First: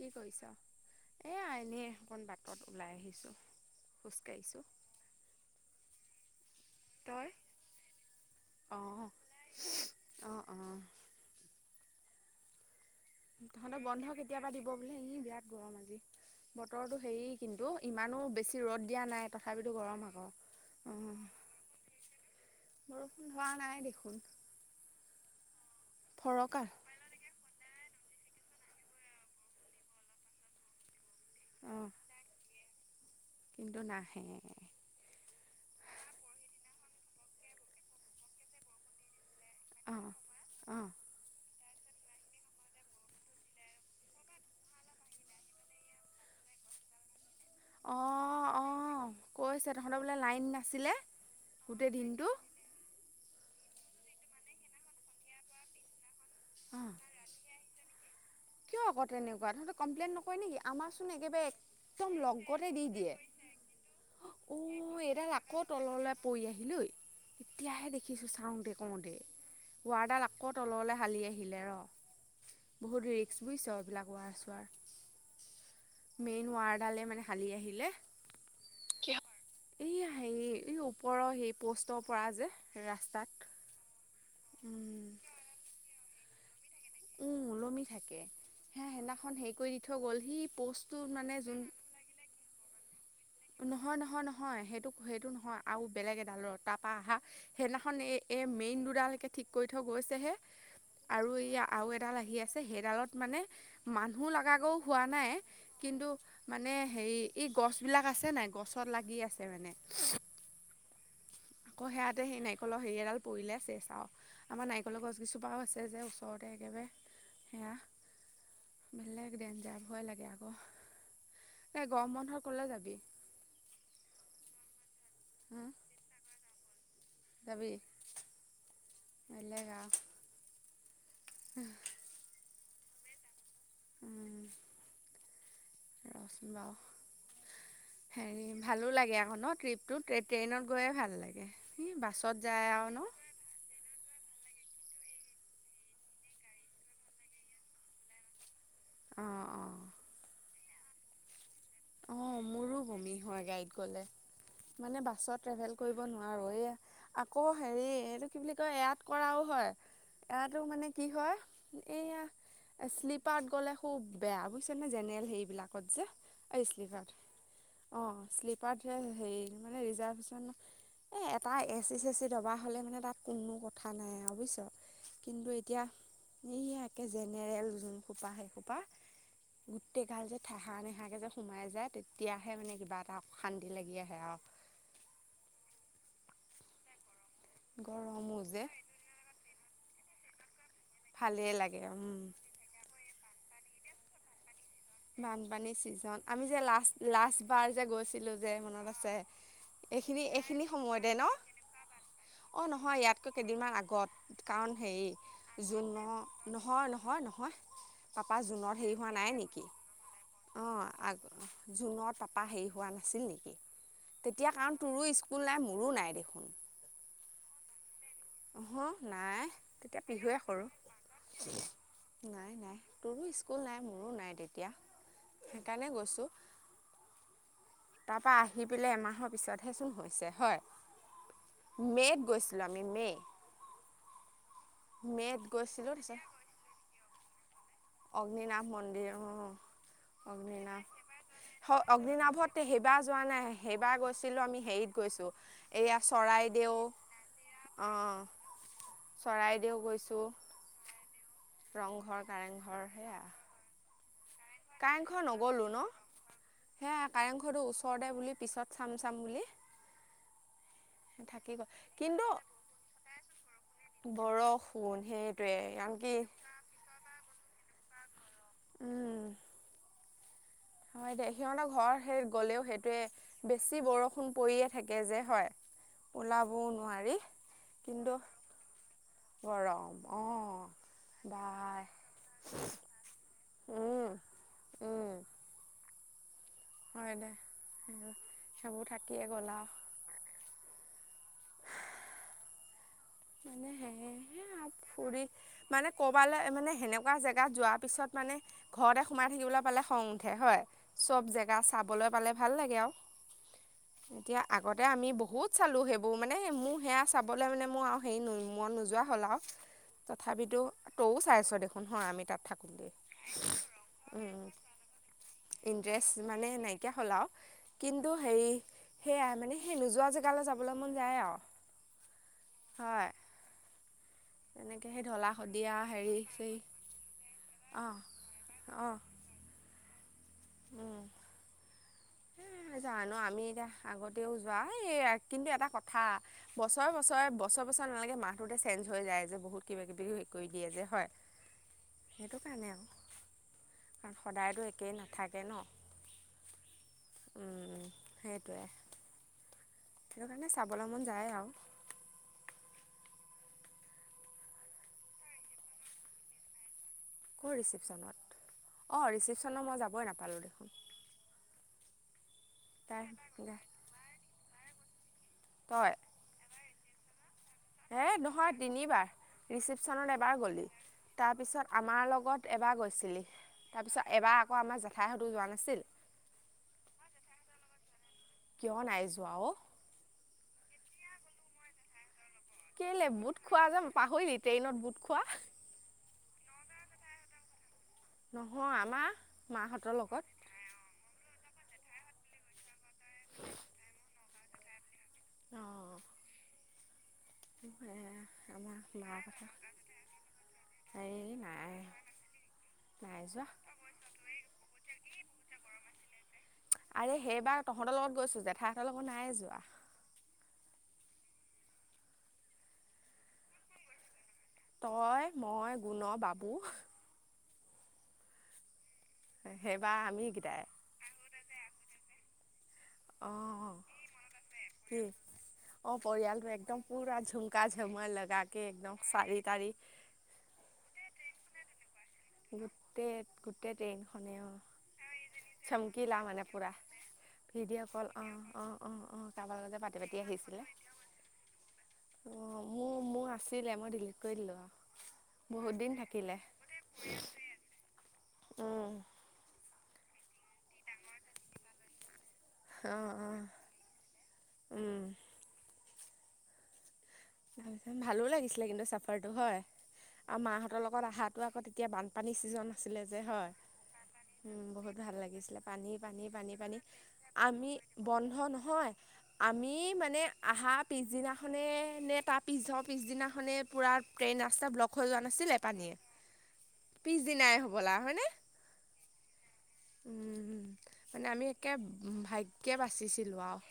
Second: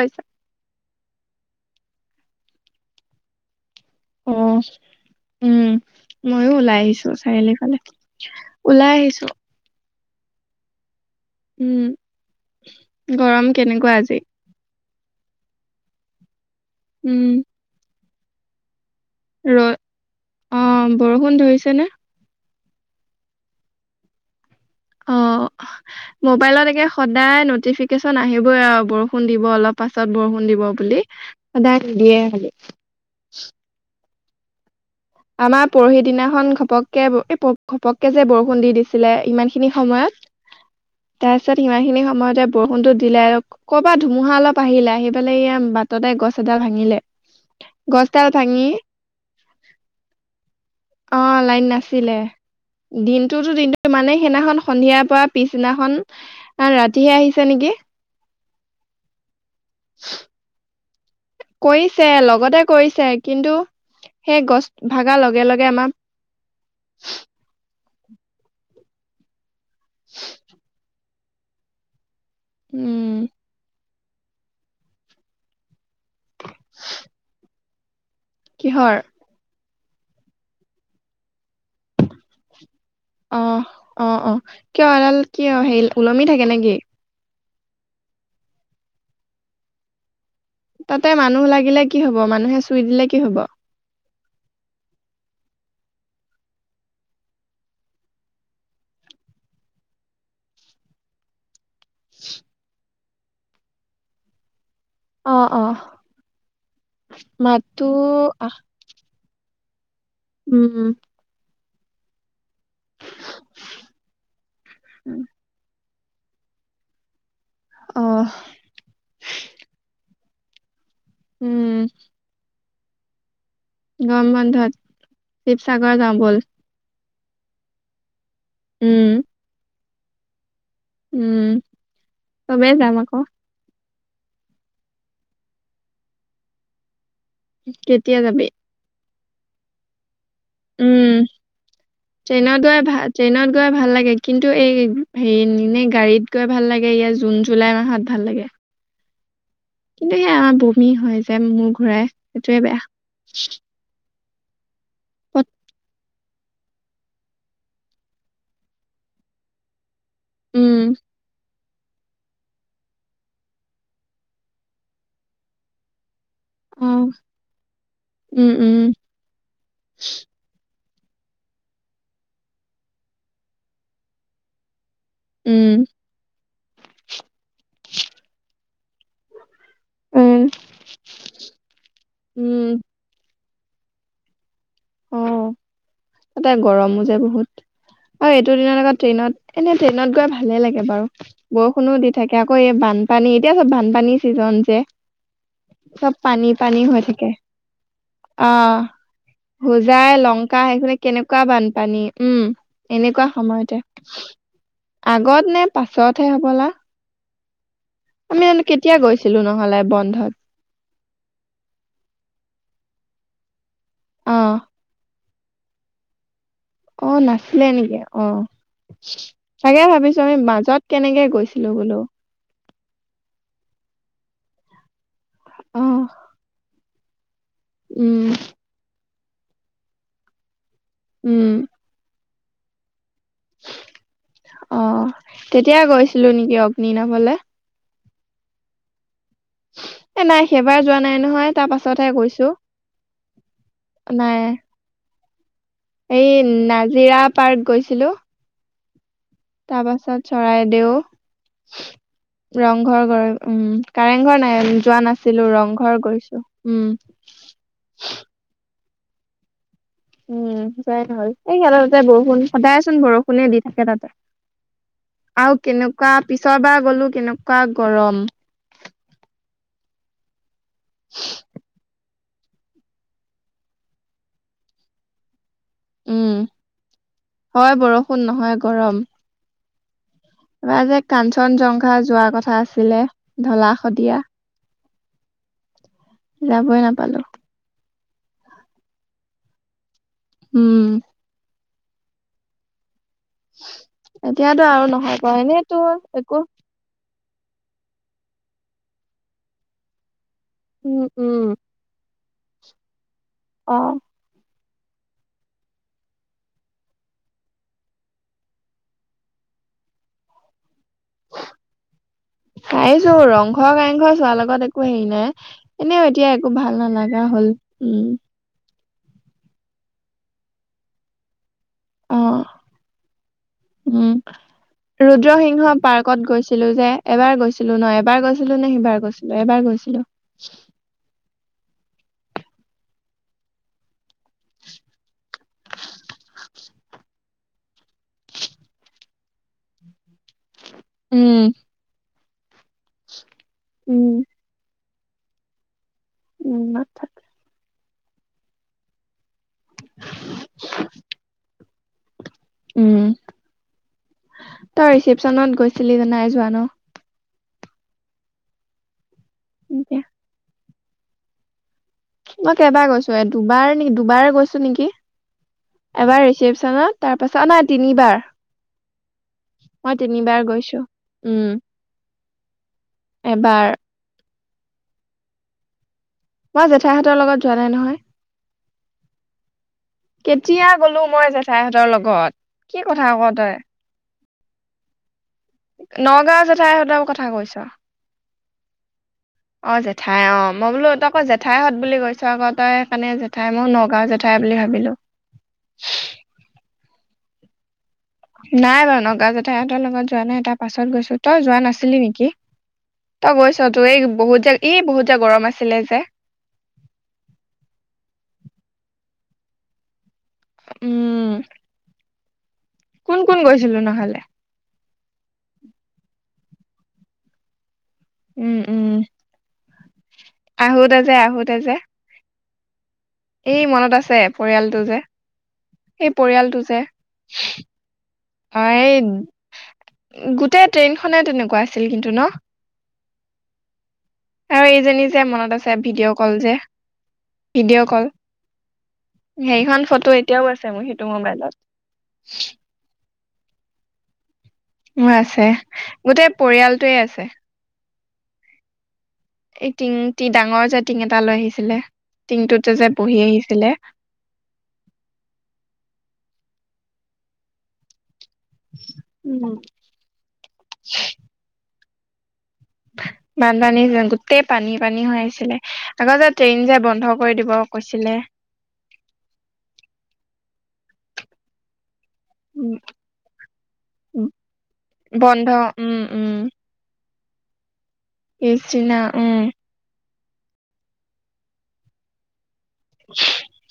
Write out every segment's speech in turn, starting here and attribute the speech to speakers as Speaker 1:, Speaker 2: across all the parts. Speaker 1: কি কৰিছা, এয়া এনে অকন বাটত ওলাই আহিছো।
Speaker 2: অ', উম। মইয়ো ওলাই আহিছো
Speaker 1: তই?
Speaker 2: চাৰিআলি ফালে, ওলাই
Speaker 1: অঁ
Speaker 2: আহিছো।
Speaker 1: [inaudible]
Speaker 2: উম, গৰম কেনেকুৱা আজি।
Speaker 1: এ আজি বিৰাট গৰম আজি বতৰটো হেৰি
Speaker 2: উম,
Speaker 1: কিন্তু ইমানো বেছি ৰ'দ দিয়া নাই
Speaker 2: ৰ'দ
Speaker 1: তথাপিতো গৰম আকৌ, অ'।
Speaker 2: বৰষুণ ধৰিছে নে?
Speaker 1: বৰষুণ হোৱা নাই দেখোন।
Speaker 2: অ' মোবাইলত
Speaker 1: ফৰকাল
Speaker 2: একে সদায় নটিফি কেচন আহিবই আৰু বৰষুণ দিব অলপ পাছত বৰষুণ দিব বুলি। সদায়
Speaker 1: অঁ
Speaker 2: নিদিয়ে খালি।
Speaker 1: কিন্তু নাহে।
Speaker 2: আমাৰ পৰহি দিনাখন ঘপককে এ প ঘপককে যে বৰষুণ দি দিছিলে ইমান খিনি
Speaker 1: অঁ
Speaker 2: সময়ত
Speaker 1: অঁ
Speaker 2: তাৰ তাৰপিছত সিমান খিনি সময়তে বৰষুণটো দিলে আৰু ক'ৰ পৰা ধুমুহা অলপ আহিলে আহি পেলাই এইয়া বাটতে গছ এ ডাল ভাঙিলে, গছ ডাল
Speaker 1: অঁ
Speaker 2: ভাঙি
Speaker 1: অঁ কৈছে তহঁতৰ লাইন নাছিলে
Speaker 2: অ লাইন
Speaker 1: গোটেই
Speaker 2: নাছিলে
Speaker 1: দিনটো।
Speaker 2: দিনটোতো দিনটো মানে সেইদিনাখন সন্ধিয়াৰ পৰা পিছদিনাখন
Speaker 1: অঁ
Speaker 2: ৰাতিহে আহিছে নেকি।
Speaker 1: কিয় আকৌ তেনেকু ৱা তহঁতৰ কমপ্লেইন নকৰে নেকি আমাৰ চোন একেবাৰে
Speaker 2: কৰিছে
Speaker 1: একদম লগতে দি
Speaker 2: কৰিছে
Speaker 1: দিয়ে।
Speaker 2: কিন্তু সেই গছ
Speaker 1: ও
Speaker 2: ভাগাৰ
Speaker 1: এডাল
Speaker 2: লগে
Speaker 1: আকৌ
Speaker 2: লগে আমাৰ
Speaker 1: তললৈ পৰি আহিলে ঔ এতিয়াহে দেখি ছো চাওঁতে কওঁতে ৱাৰডাল আকৌ তললে হালি আহিলে ৰ। বহুত
Speaker 2: উম।
Speaker 1: ৰিক্স বুজিছ এইবিলাক ৱাৰ চোৱাৰ মেইন ৱাৰডালে মানে হালি আহিলে।
Speaker 2: কিহৰ।
Speaker 1: এইয়া হেৰি এই ওপৰৰ সেই পোষ্টৰ পৰা যে ৰাস্তাত
Speaker 2: অ' অ'-অ' কিয়
Speaker 1: উম,
Speaker 2: এডাল কিয় হেৰি ওলমি থাকে নেকি।
Speaker 1: উম ওলমি থাকে, সেয়া সেদিনাখন হেৰি কৰি দি থৈ গ'ল হি।
Speaker 2: তাতে মানুহ লাগিলে কি হ'ব মানুহে চুই দিলে কি হব
Speaker 1: নহয়-নহয় নহ নহয় সেইটো-সেইটো নহয় আৰু বেলেগ এডালৰ তাৰ পৰা অহা সেইদিনাখন এই এ মেইন দুডাল কে ঠিক কৰি থৈ গৈছে হে। আৰু এইয়া আৰু এডাল আহি আছে সেইডালত মানে মানুহ লগা গৌ হোৱা নাই
Speaker 2: অ অ
Speaker 1: কিন্তু মানে হেৰি এই
Speaker 2: মাতো
Speaker 1: গছবিলাক আছে নাই
Speaker 2: আহ
Speaker 1: গছত লাগি আছ সেইটো কাৰনে।
Speaker 2: উম।
Speaker 1: আকৌ সেয়াতে সেই নাৰিকলৰ হেৰি এডাল পৰিলে শেষ আৰু আমাৰ নাৰিকলৰ গছ কিছোপাও আছে। যে ওচৰতে একেবাৰে সেয়া
Speaker 2: অ
Speaker 1: বেলেগ ডেঞ্জাৰ ভয় লাগে আৰু।
Speaker 2: উম
Speaker 1: তই গৰম বন্ধত কলৈ যাবি?
Speaker 2: গৰম বন্ধত
Speaker 1: হুম,
Speaker 2: শিৱসাগৰ যাওঁ বল।
Speaker 1: যাবি?
Speaker 2: উম উম চবে যাম আকৌ।
Speaker 1: উম ৰ'চোন বাৰু।
Speaker 2: কেতিয়া যাবি?
Speaker 1: অ ন ট্ৰিপটো ট্ৰেইনত গৈয়ে
Speaker 2: উম
Speaker 1: ভাল লাগে ই বাছত
Speaker 2: ট্ৰেইনত
Speaker 1: যায়
Speaker 2: গৈ
Speaker 1: আৰু ন।
Speaker 2: ভাল ট্ৰেইনত গৈ ভাল লাগে কিন্তু এই হেৰি এনে গাড়ীত গৈ ভাল লাগে ইয়াৰ জুন জুলাই মাহত ভাল লাগে।
Speaker 1: অঁ অঁ
Speaker 2: কিন্তু সেই আমাৰ বমি হয় যে মোৰ ঘূৰাই
Speaker 1: অঁ
Speaker 2: সেইটোৱে
Speaker 1: মোৰো বমি হয়
Speaker 2: বেয়া।
Speaker 1: গাড়ীত গ'লে মানে বাছত
Speaker 2: পত-
Speaker 1: ট্ৰেভেল কৰিব নোৱা ৰো এই আকৌ হেৰি এইটো কি বুলি কয় ইয়াত কৰাও হয়। এয়াতো মানে
Speaker 2: উম
Speaker 1: কি হয়? এয়া শ্লিপাৰত গলে খুব বেয়া বুজিছা নে জেনেৰেল হেবিলাকত যে। এই
Speaker 2: অ
Speaker 1: শ্লিপাৰ অঁ
Speaker 2: উম
Speaker 1: শ্লীপাৰ
Speaker 2: উম
Speaker 1: হেৰি মানে ৰিজাৰ্ভেশ্যন- এ এটা এচি চেচি দবা হ'লে মানে তাত কোনো কথা নাই আৰু বুজিছোঁ। কিন্তু
Speaker 2: উম
Speaker 1: এতিয়া সাকে জেনেৰেল যোন খোপা সেই খোপা। গোটেই কাল যে
Speaker 2: উম
Speaker 1: নেহাকে যে সোমাই যায় তেতিয়াহে মানে
Speaker 2: উম
Speaker 1: কিবা এটা শান্তি লাগি আহে আৰু।
Speaker 2: অ ততে গৰমো যে বহুত। অ
Speaker 1: গৰমো
Speaker 2: এইটো
Speaker 1: যে
Speaker 2: দিনৰ আগত ট্ৰেইনত এনে ট্ৰেইনত গৈ ভালে লাগে। গে বাৰু
Speaker 1: ভালেই লাগে
Speaker 2: বৰষুণো দি
Speaker 1: উম
Speaker 2: থাকে আকৌ এই বানপানী এতিয়া চব বানপানী ছিজন যে।
Speaker 1: বানপানী
Speaker 2: চব
Speaker 1: চিজন আমি
Speaker 2: পানী
Speaker 1: যে
Speaker 2: পানী
Speaker 1: লাষ্ট
Speaker 2: হৈ থাকে
Speaker 1: লাষ্ট বাৰ যে গৈছিলোঁ
Speaker 2: অ
Speaker 1: যে মনত আছে।
Speaker 2: হোজাই
Speaker 1: এইখিনি
Speaker 2: লংকা
Speaker 1: এইখিনি
Speaker 2: সেইখেনি
Speaker 1: সময়তে ন
Speaker 2: কেনেকুৱা বানপানী উম
Speaker 1: অ নহয়
Speaker 2: এনেকুৱা
Speaker 1: ইয়াতকৈ কেইদিনমান
Speaker 2: সময়তে।
Speaker 1: আগত কাৰণ হেৰি
Speaker 2: আগত নে
Speaker 1: জুনৰ
Speaker 2: পাছতহে হবলা।
Speaker 1: নহয় নহয় নহয় পাপা
Speaker 2: আমি জানো
Speaker 1: জুনত হেৰি
Speaker 2: কেতিয়া
Speaker 1: হোৱা নাই
Speaker 2: গৈছিলো
Speaker 1: নেকি?
Speaker 2: নহ'লে বন্ধত
Speaker 1: জুনৰ তাপা হেৰি হোৱা নাছিল নেকি
Speaker 2: অ
Speaker 1: তেতিয়া কাৰণ তোৰো স্কুল নাই মোৰো নাই দেখোন।
Speaker 2: অ নাছিলে নেকি? অ
Speaker 1: অহ নাই
Speaker 2: চাগে
Speaker 1: তেতিয়া
Speaker 2: ভাবিছোঁ আমি
Speaker 1: পিহুৱে সৰু
Speaker 2: মাজত কেনেকে গৈছিলোঁ বোলো।
Speaker 1: নাই নাই তোৰো স্কুল নাই মোৰো নাই তেতিয়া
Speaker 2: অ
Speaker 1: সেইকাৰণে গৈছোঁ।
Speaker 2: উম
Speaker 1: তাৰপা আহি পেলে এমাহৰ পিছতহেচোন হৈছে হয়,
Speaker 2: উম
Speaker 1: মে'ত গৈছে জামি মে'।
Speaker 2: অ
Speaker 1: মে'ত
Speaker 2: তেতিয়াই
Speaker 1: তাৰপিছত
Speaker 2: গৈছিলোঁ নেকি অগ্নিনাভলে।
Speaker 1: অগ্নিনাভ মন্দিৰ।
Speaker 2: [inaudible] এ নাই সেইবাৰ
Speaker 1: অগ্নিনাভ
Speaker 2: যোৱা নাই নহয় তাৰ
Speaker 1: হয়
Speaker 2: পাছতহে গৈছোঁ,
Speaker 1: অগ্নিনাভত সেইবাৰ যোৱা নাই সেইবাৰ গৈছিলোঁ
Speaker 2: নাই।
Speaker 1: আমি হেৰিত গৈছোঁ এয়া
Speaker 2: এই
Speaker 1: চৰাইদেউ
Speaker 2: নাজিৰা পাৰ্ক গৈছিলোঁ।
Speaker 1: অঁ চৰাইদেউ গৈছো,
Speaker 2: চৰাইদেউ
Speaker 1: ৰংঘৰ, কাৰেং ঘৰ
Speaker 2: ঘৰ ঘৰ উম কাৰেং ঘৰ নাই যোৱা
Speaker 1: কাৰেংঘৰ
Speaker 2: নাছিলো
Speaker 1: নগ'লোঁ ন
Speaker 2: ৰংঘৰ গৈছো উম।
Speaker 1: সেয়া কাৰেংঘৰটো ওচৰতে বুলি পিছত চাম চাম বুলি।
Speaker 2: উম যাই নহ'ল
Speaker 1: থাকি
Speaker 2: এই
Speaker 1: গ'ল
Speaker 2: খেল তাতে
Speaker 1: কিন্তু
Speaker 2: বৰষুণ সদায়চোন বৰষুণে দি থাকে তাতে।
Speaker 1: বৰষুণ
Speaker 2: আৰু
Speaker 1: সেইটোৱে কাৰণ
Speaker 2: কেনেকুৱা
Speaker 1: কি
Speaker 2: পিছৰবাৰ গলো কেনেকুৱা গৰম।
Speaker 1: উম হয় দে সিহঁতক ঘৰ সেই গ'লেও সেইটোৱে বেছি বৰষুণ পৰিয়ে থাকে যে হয়।
Speaker 2: উম
Speaker 1: ওলাবও নোৱাৰি
Speaker 2: হয়
Speaker 1: কিন্তু
Speaker 2: বৰষুণ নহয় গৰম।
Speaker 1: গৰম অঁ
Speaker 2: এইবাৰ যে কাঞ্চন
Speaker 1: বাই
Speaker 2: জংঘা যোৱাৰ কথা আছিলে
Speaker 1: উম
Speaker 2: ঢলা-শদিয়া।
Speaker 1: উম।
Speaker 2: যাবই নাপালোঁ।
Speaker 1: যাব থাকেয়েই গ'ল আৰু।
Speaker 2: উম।
Speaker 1: মানে সে
Speaker 2: এতিয়াতো আৰু নহয়
Speaker 1: ফুৰি
Speaker 2: বাৰু এনেইতো
Speaker 1: মানে
Speaker 2: একো
Speaker 1: কৰবালৈ মানে সেনে। এনেকুৱা জেগাত যোৱাৰ পিছত মানে ঘৰতে সোমাই থাকিবলৈ পালে খং। উঠে হয়
Speaker 2: উম
Speaker 1: চব
Speaker 2: উম
Speaker 1: জেগা চাবলৈ পালে ভাল লাগে আৰু।
Speaker 2: অহ।
Speaker 1: এতিয়া আগতে আমি বহুত চালোঁ সেইবোৰ মানে মোৰ সেয়া চাবলৈ মানে মোৰ আওঁ। হেৰি মন নোযোৱা হ'ল আৰু তথাপিতো। তয়ো চাইছ দেখোন হয় আমি তাত থাকোঁতে
Speaker 2: চাইছোঁ ৰং ঘৰ কাৰেং ঘৰ চোৱাৰ লগত একো হেৰি নাই। এনেও
Speaker 1: ড্ৰেছ
Speaker 2: এতিয়া একো
Speaker 1: মানে
Speaker 2: ভাল
Speaker 1: নাইকিয়া হলা
Speaker 2: নালাগা
Speaker 1: আও
Speaker 2: হ'ল উম
Speaker 1: কিন্তু হেই। সেয়াই মানে সেই নোযোৱা জেগালৈ যাবলৈ মন যায় আৰু।
Speaker 2: অ
Speaker 1: হয়
Speaker 2: উম।
Speaker 1: এনেকৈ সেই ঢলা শদিয়া
Speaker 2: ৰুদ্ৰসিংহ
Speaker 1: হেৰি
Speaker 2: পাৰ্কত
Speaker 1: চেৰি
Speaker 2: গৈছিলোঁ যে এবাৰ গৈছিলোঁ
Speaker 1: অঁ
Speaker 2: নহ এবাৰ গৈছিলোঁ নে
Speaker 1: অঁ
Speaker 2: সিবাৰ গৈছিলোঁ এবাৰ গৈছিলোঁ। [inaudible] [inaudible]
Speaker 1: জানো আমি এতিয়া আগতেও যোৱা এই কিন্তু এটা কথা বছৰে বছৰে বছৰে। [unintelligible] মাহটোতে চেন্স হৈ যায় যে বহুত কিবা কিবি হেৰি কৰি। দিয়ে যে হয়
Speaker 2: উম
Speaker 1: সেইটো কাৰণে আৰু কাৰণ
Speaker 2: উম
Speaker 1: সদায়তো। একেই নাথাকে নহ।
Speaker 2: উম।
Speaker 1: উম সেইটোৱে সেইটো কাৰণে চাবলৈ মন যায় আৰু।
Speaker 2: উম তই ৰিচেপচনত গৈছিলি জানো নাই যোৱা নহ।
Speaker 1: ক'ৰ ৰিচিপশ্যনত অ' ৰিচিপশ্যনত মই
Speaker 2: এতিয়া
Speaker 1: যাবই নাপালোঁ।
Speaker 2: মই কেইবাৰ
Speaker 1: তাই
Speaker 2: গৈছোঁ এ দুবাৰ নি দুবাৰ গৈছোঁ নেকি এবাৰ ৰিচিপশ্যনত।
Speaker 1: এ নহয় তিনিবাৰ
Speaker 2: মই
Speaker 1: ৰিচিপশ্যনত এবাৰ
Speaker 2: তিনিবাৰ
Speaker 1: গ'লি
Speaker 2: গৈছো উম
Speaker 1: তাৰপিছত আমাৰ লগত। এবাৰ গৈছিলি
Speaker 2: এবাৰ
Speaker 1: তাৰ পিছত এবাৰ আকৌ আমাৰ জেঠাইহত যোৱা নাছিল।
Speaker 2: মই জেঠাইহঁতৰ লগত যোৱা নাই নহয়।
Speaker 1: কিয় নাই যোৱা অ।
Speaker 2: কেতিয়া গ'লোঁ মই জেঠাইহঁতৰ লগত। কি কথা
Speaker 1: কেলে
Speaker 2: ক
Speaker 1: বুট
Speaker 2: তই
Speaker 1: খোৱা যে পাহৰিল ট্ৰেইনত বুট খোৱা।
Speaker 2: নগাঁও জেঠাইহঁতৰ কথা কৈছ।
Speaker 1: নহয় আমাৰ
Speaker 2: অ
Speaker 1: মাহঁতৰ লগত
Speaker 2: জেঠাই অ মই বোলো তই আকৌ জেঠাই। জেঠাইহঁত বুলি কৈছ আকো তই কাৰণে জেঠাই মই নগাঁও জেঠাই বুলি ভাবিলোঁ।
Speaker 1: অঁ আমাৰ
Speaker 2: নাই বাৰু
Speaker 1: মাৰ
Speaker 2: নগাঁও
Speaker 1: কথা
Speaker 2: জেথাইহঁতৰ লগত যোৱা নাই তাৰ পাছত গৈছোঁ
Speaker 1: এই
Speaker 2: তই যোৱা
Speaker 1: নাই
Speaker 2: নাছিলি নেকি।
Speaker 1: নাই
Speaker 2: তই
Speaker 1: যোৱা
Speaker 2: গৈছ তোৰ এই বহুত এই বহুত যে গৰম আছিলে যে।
Speaker 1: আৰে সেইবাৰ তহঁতৰ লগত গৈছোঁ জেঠাইাহঁতৰ লগত নাই যোৱা।
Speaker 2: উম। কোন কোন গৈছিলোঁ নহলে।
Speaker 1: তই মই গুণ বাবু।
Speaker 2: উম উম।
Speaker 1: সেইবাৰ। আমিকেইটাই
Speaker 2: আহোত যে আহোতে যে। এই
Speaker 1: অঁ
Speaker 2: মনত আছে পৰিয়ালটো যে।
Speaker 1: অ
Speaker 2: সেই
Speaker 1: পৰিয়ালটো
Speaker 2: যে
Speaker 1: একদম পুৰা ঝুমকা ঝম লগ
Speaker 2: অ
Speaker 1: কে
Speaker 2: এই
Speaker 1: একদম চাৰি তাৰি।
Speaker 2: গোটেই ট্ৰেইনখনে তেনেকুৱা আছিল কিন্তু নহ।
Speaker 1: গোটেই গোটেই। ট্ৰেইনখনে অঁ
Speaker 2: আৰু এইজনী যে মনত আছে ভিডিঅ'
Speaker 1: চমকিলা
Speaker 2: কল
Speaker 1: মানে
Speaker 2: যে।
Speaker 1: পূৰা ভিডিঅ' কল অ', অ', অ', কাৰবাৰ লগ
Speaker 2: সেইখন
Speaker 1: যে
Speaker 2: ফটো
Speaker 1: পাতি-পাতি
Speaker 2: এতিয়াও
Speaker 1: আহিছিলে।
Speaker 2: আছে মোৰ সেইটো মোবাইলত
Speaker 1: অঁ মোৰ মোৰ
Speaker 2: [inaudible]
Speaker 1: আছিলে মই ডিলিট কৰি দিলোঁ আৰু
Speaker 2: মোৰ আছে।
Speaker 1: বহুত দিন থাকিলে
Speaker 2: গোটেই পৰিয়ালটোৱে আছে।
Speaker 1: উম।
Speaker 2: এই টিং টি ডাঙৰ যে টিং এটা লৈ আহিছিলে টিংটোতে যে
Speaker 1: অঁ
Speaker 2: বহি
Speaker 1: অঁ
Speaker 2: আহিছিলে।
Speaker 1: ভালো লাগিছিলে কিন্তু চাফাৰটো।
Speaker 2: উম
Speaker 1: হয়, আৰু মাহঁতৰ লগত আহাটো আকৌ তেতিয়া বানপা ডিচিজন আাছিলে যে। হয়,
Speaker 2: বানপানী গোটেই
Speaker 1: উম
Speaker 2: পানী
Speaker 1: বহুত
Speaker 2: পানী
Speaker 1: ভাল
Speaker 2: হৈ আহিছিলে
Speaker 1: লাগিছিলে। পানী
Speaker 2: আকৌ
Speaker 1: পানী
Speaker 2: যে
Speaker 1: পানী
Speaker 2: ট্ৰেইন যে
Speaker 1: পানী।
Speaker 2: বন্ধ কৰি দিব
Speaker 1: আমি
Speaker 2: কৈছিলে
Speaker 1: বন্ধ নহয় আমি মানে আহা পিছদিনাখনে নে তাৰ পিছ
Speaker 2: উম
Speaker 1: হওঁ পিছদিনাখনে পুৰা ট্ৰেইন ৰাস্তা ব্লক হৈ যোৱা
Speaker 2: বন্ধ
Speaker 1: নাছিলে পানীয়ে।
Speaker 2: উম
Speaker 1: পিছ দিনাই।
Speaker 2: এইচ ন উম।
Speaker 1: উম, মানে আমি একে ভাগ কে বাচিছিলোঁ আৰু।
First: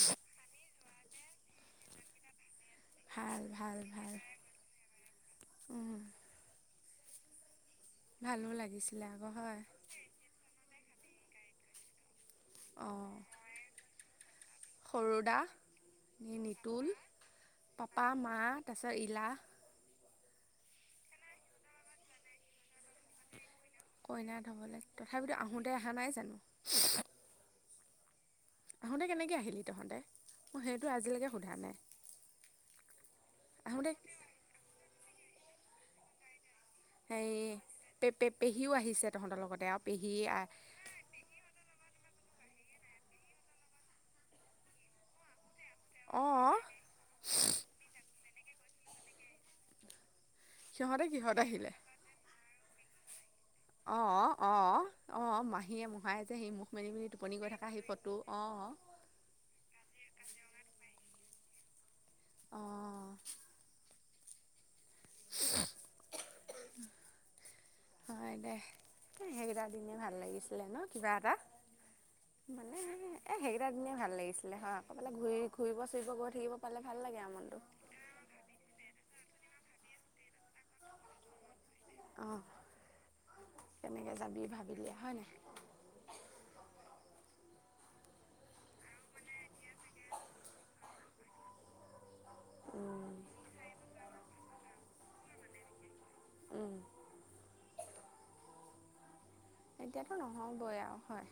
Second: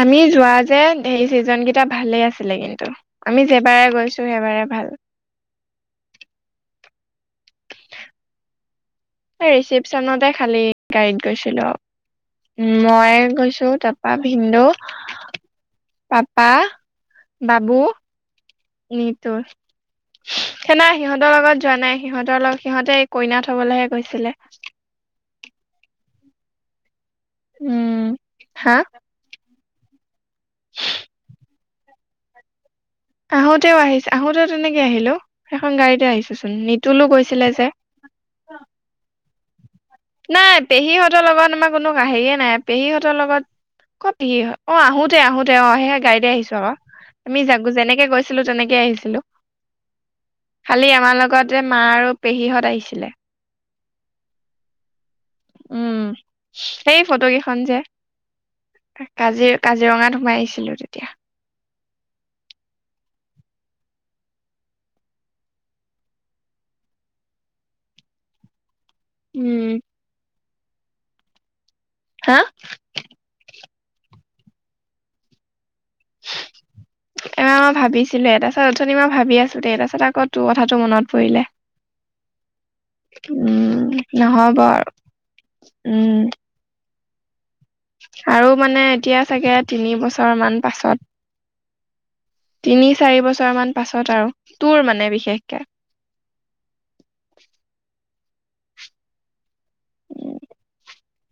Speaker 2: আমি যোৱা যে সেই ছিজনকেইটা ভালেই আছিলে কিন্তু। আমি
Speaker 1: ভাল ভাল
Speaker 2: যেবাৰে
Speaker 1: ভাল
Speaker 2: গৈছো সেইবাৰে ভাল।
Speaker 1: উম, ভালো লাগিছে।
Speaker 2: এই ৰিচিপচনতে খালি গাড়ীত গৈছিলোঁ। উম, মই
Speaker 1: অঁ
Speaker 2: গৈছো তাৰপা ভিনদউ।
Speaker 1: সৰু দা
Speaker 2: পাপা,
Speaker 1: নিতুল
Speaker 2: বাবু।
Speaker 1: পাপা মা তাৰপিছত ইলা
Speaker 2: সেইতোৰ। সেদিনা সিহঁতৰ লগত যোৱা নাই। সিহঁতৰ লগত সিহঁতে কইনা থ
Speaker 1: কইন হ'বলৈ। তথাপিতো আহোঁতে অহা নাই জানো?
Speaker 2: উম হা
Speaker 1: আহোঁতে কেনেকে আহিলি তহঁতে? মোৰ সেইটো আজিলেকে সোধা নাই।
Speaker 2: আহোতেও
Speaker 1: আহোঁতে
Speaker 2: আহিছে আহোতেও তেনেকে আহিলো। সেইখন গাড়ীতে আহিছোচোন। নি
Speaker 1: হেৰি পে পে পেহীও আহিছে তহঁতৰ লগতে আ
Speaker 2: নাই পেহীহঁতৰ লগত আমাৰ কোনো হেৰিয়ে নাই। পেহীহঁতৰ লগত ক পেহীহঁত, অ', আহোতে আহো দে অ' সেই গাড়ীতে
Speaker 1: অঁ
Speaker 2: আহিছো আকৌ। আমি যেনেকে গৈছিলো তেনেকে আহিছিলোঁ। খালি
Speaker 1: সিহঁতে
Speaker 2: আমাৰ
Speaker 1: কিহঁত
Speaker 2: লগতে
Speaker 1: আহিলে
Speaker 2: মা আৰু পেহীহঁত আহিছিলে।
Speaker 1: অ', অ'। অ',
Speaker 2: উম
Speaker 1: মাহীয়ে-মোহাই যে সেই মুখ মেলি-মেলি
Speaker 2: ফটো
Speaker 1: টোপনি গৈ
Speaker 2: কেইখন
Speaker 1: থাকা
Speaker 2: যে
Speaker 1: সেই ফটো অ'।
Speaker 2: সোমাইিছিলো তেতিয়া।
Speaker 1: অঁ হয় দে। এ, সেইকেইটা
Speaker 2: উম।
Speaker 1: দিনে ভাল লাগিছিলে ন কিবা এটা।
Speaker 2: হা
Speaker 1: মানে এ সেই কেনে ভাল লাগিছিলে। হ, কৰবালে ঘূৰি ফুৰিব-চুৰিব গৈ থাকিব পালে ভাল লাগে আৰু মনটো।
Speaker 2: এবাৰ টুডে। তাৰপাছত আকৌ তোৰ কথাটো মনত পৰিলে।
Speaker 1: অঁ
Speaker 2: উম,
Speaker 1: কেনেকৈ যাবি
Speaker 2: নহ'ব
Speaker 1: ভাবিলি
Speaker 2: আৰু।
Speaker 1: হয় নাই
Speaker 2: উম। আৰু মানে এতিয়া চাগে তিনি বছৰ মান পাছত। তিনি-চাৰি বছৰমান পাছত আৰু। তোৰ মানে বিশেষকে। [inaudible]
Speaker 1: এতিয়াতো নহ'বই আৰু। হয়।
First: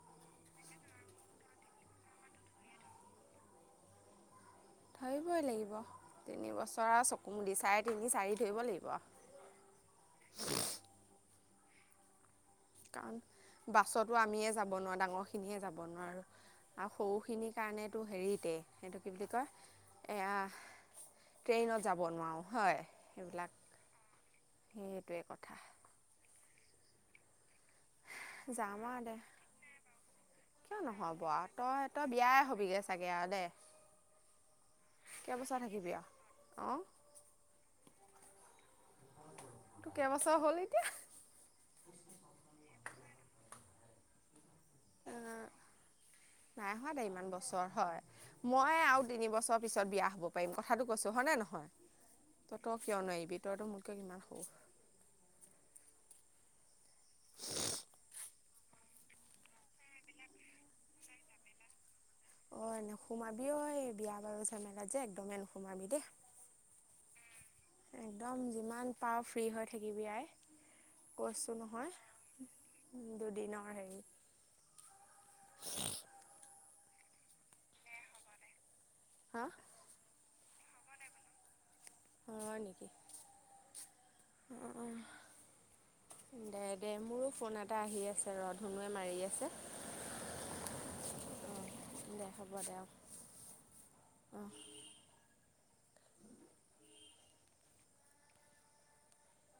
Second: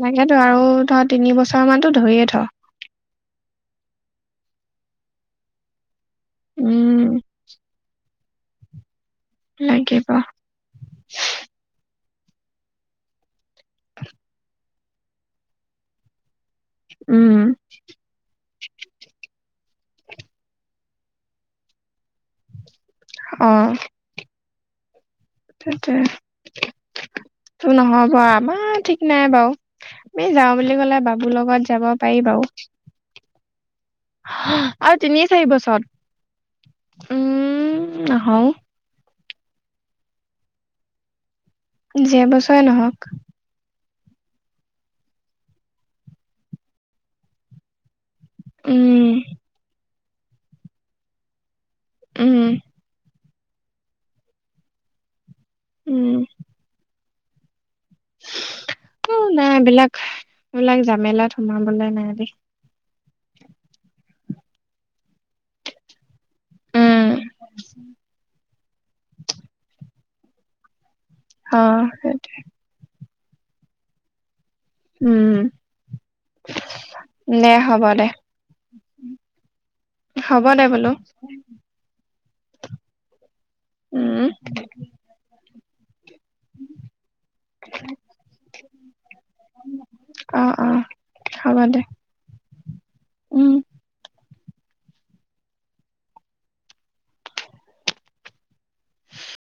Speaker 2: লাগেতো। আৰু ধৰ তিনি বছৰ মানতো ধৰিয়ে থ।
Speaker 1: ধৰিবই লাগিব। তিনিবছৰ আৰু
Speaker 2: উম
Speaker 1: চকু মুদি চাৰে তিনি-চাৰি ধৰিব লাগিব।
Speaker 2: লাগিব
Speaker 1: কাৰণ বাছতো আমিয়ে যাব নোৱাৰোঁ। ডাঙৰ খিনিয়ে যাব নোৱাৰোঁ। আৰু
Speaker 2: উম।
Speaker 1: সৰুখিনিৰ কাৰণেতো হেৰিতে। সেইটো কি বুলি কয় এয়া ট্ৰেইনত যাব নোৱাৰোঁ। হয়। সেইবিলাক
Speaker 2: অ'।
Speaker 1: সেইটোৱে ক
Speaker 2: তাকে নহব,
Speaker 1: যাম
Speaker 2: আমাৰ
Speaker 1: আৰু
Speaker 2: ঠিক
Speaker 1: দে
Speaker 2: নাই বাৰু। আমি যাওঁ বুলি
Speaker 1: কিয়
Speaker 2: ক'লে
Speaker 1: নহব
Speaker 2: বাবুৰ
Speaker 1: বোও,
Speaker 2: লগত
Speaker 1: তই,
Speaker 2: যাব
Speaker 1: তই
Speaker 2: পাৰি
Speaker 1: বিয়াই
Speaker 2: বাৰু
Speaker 1: হবিগে চাগে আৰু দে।
Speaker 2: আৰু তিনি চাৰি
Speaker 1: কেইবছৰ থাকিবি আৰু অঁ
Speaker 2: বছৰত, উম নহও।
Speaker 1: তো কেইবাছৰ হ'ল এতিয়া?
Speaker 2: যে বছৰে নহওক
Speaker 1: উ'ম, নাই হোৱা দে ইমান বছৰ হয়। মই আৰু
Speaker 2: উম
Speaker 1: তিন বছৰ পিছত বিয়া হব পাৰিম, কথাটো কৈছো, হয়নে নহয়।
Speaker 2: উম
Speaker 1: তই তই কিয় নোৱাৰিবি, তইতো মোতকে কিমান সুৰু।
Speaker 2: উম। অ' নাই এইবলাক, এইবিলাক জামেলাত সোমাবলে নাই
Speaker 1: ম নো সোমাবি এই বিয়া বাৰু চ মেলাত যে একদমেই নোসোমাবি দেই
Speaker 2: উম
Speaker 1: [unintelligible] একদম যিমান পাও ফ্ৰী হৈ থাকিবি আই। কৈছোঁ নহয়
Speaker 2: অ' সেইটোৱে।
Speaker 1: দুদিনৰ হেৰি
Speaker 2: উম দে, হব দে।
Speaker 1: হা?
Speaker 2: হ'ব দে বোলো।
Speaker 1: হয় নেকি,
Speaker 2: উম
Speaker 1: অ'। দে দে মোৰো ফোন এটা আহি আছে ৰ, ধনুৱে মাৰি আছে।
Speaker 2: অ'-অ হব দে,
Speaker 1: অঁ হ'ব দে
Speaker 2: উম।
Speaker 1: অঁ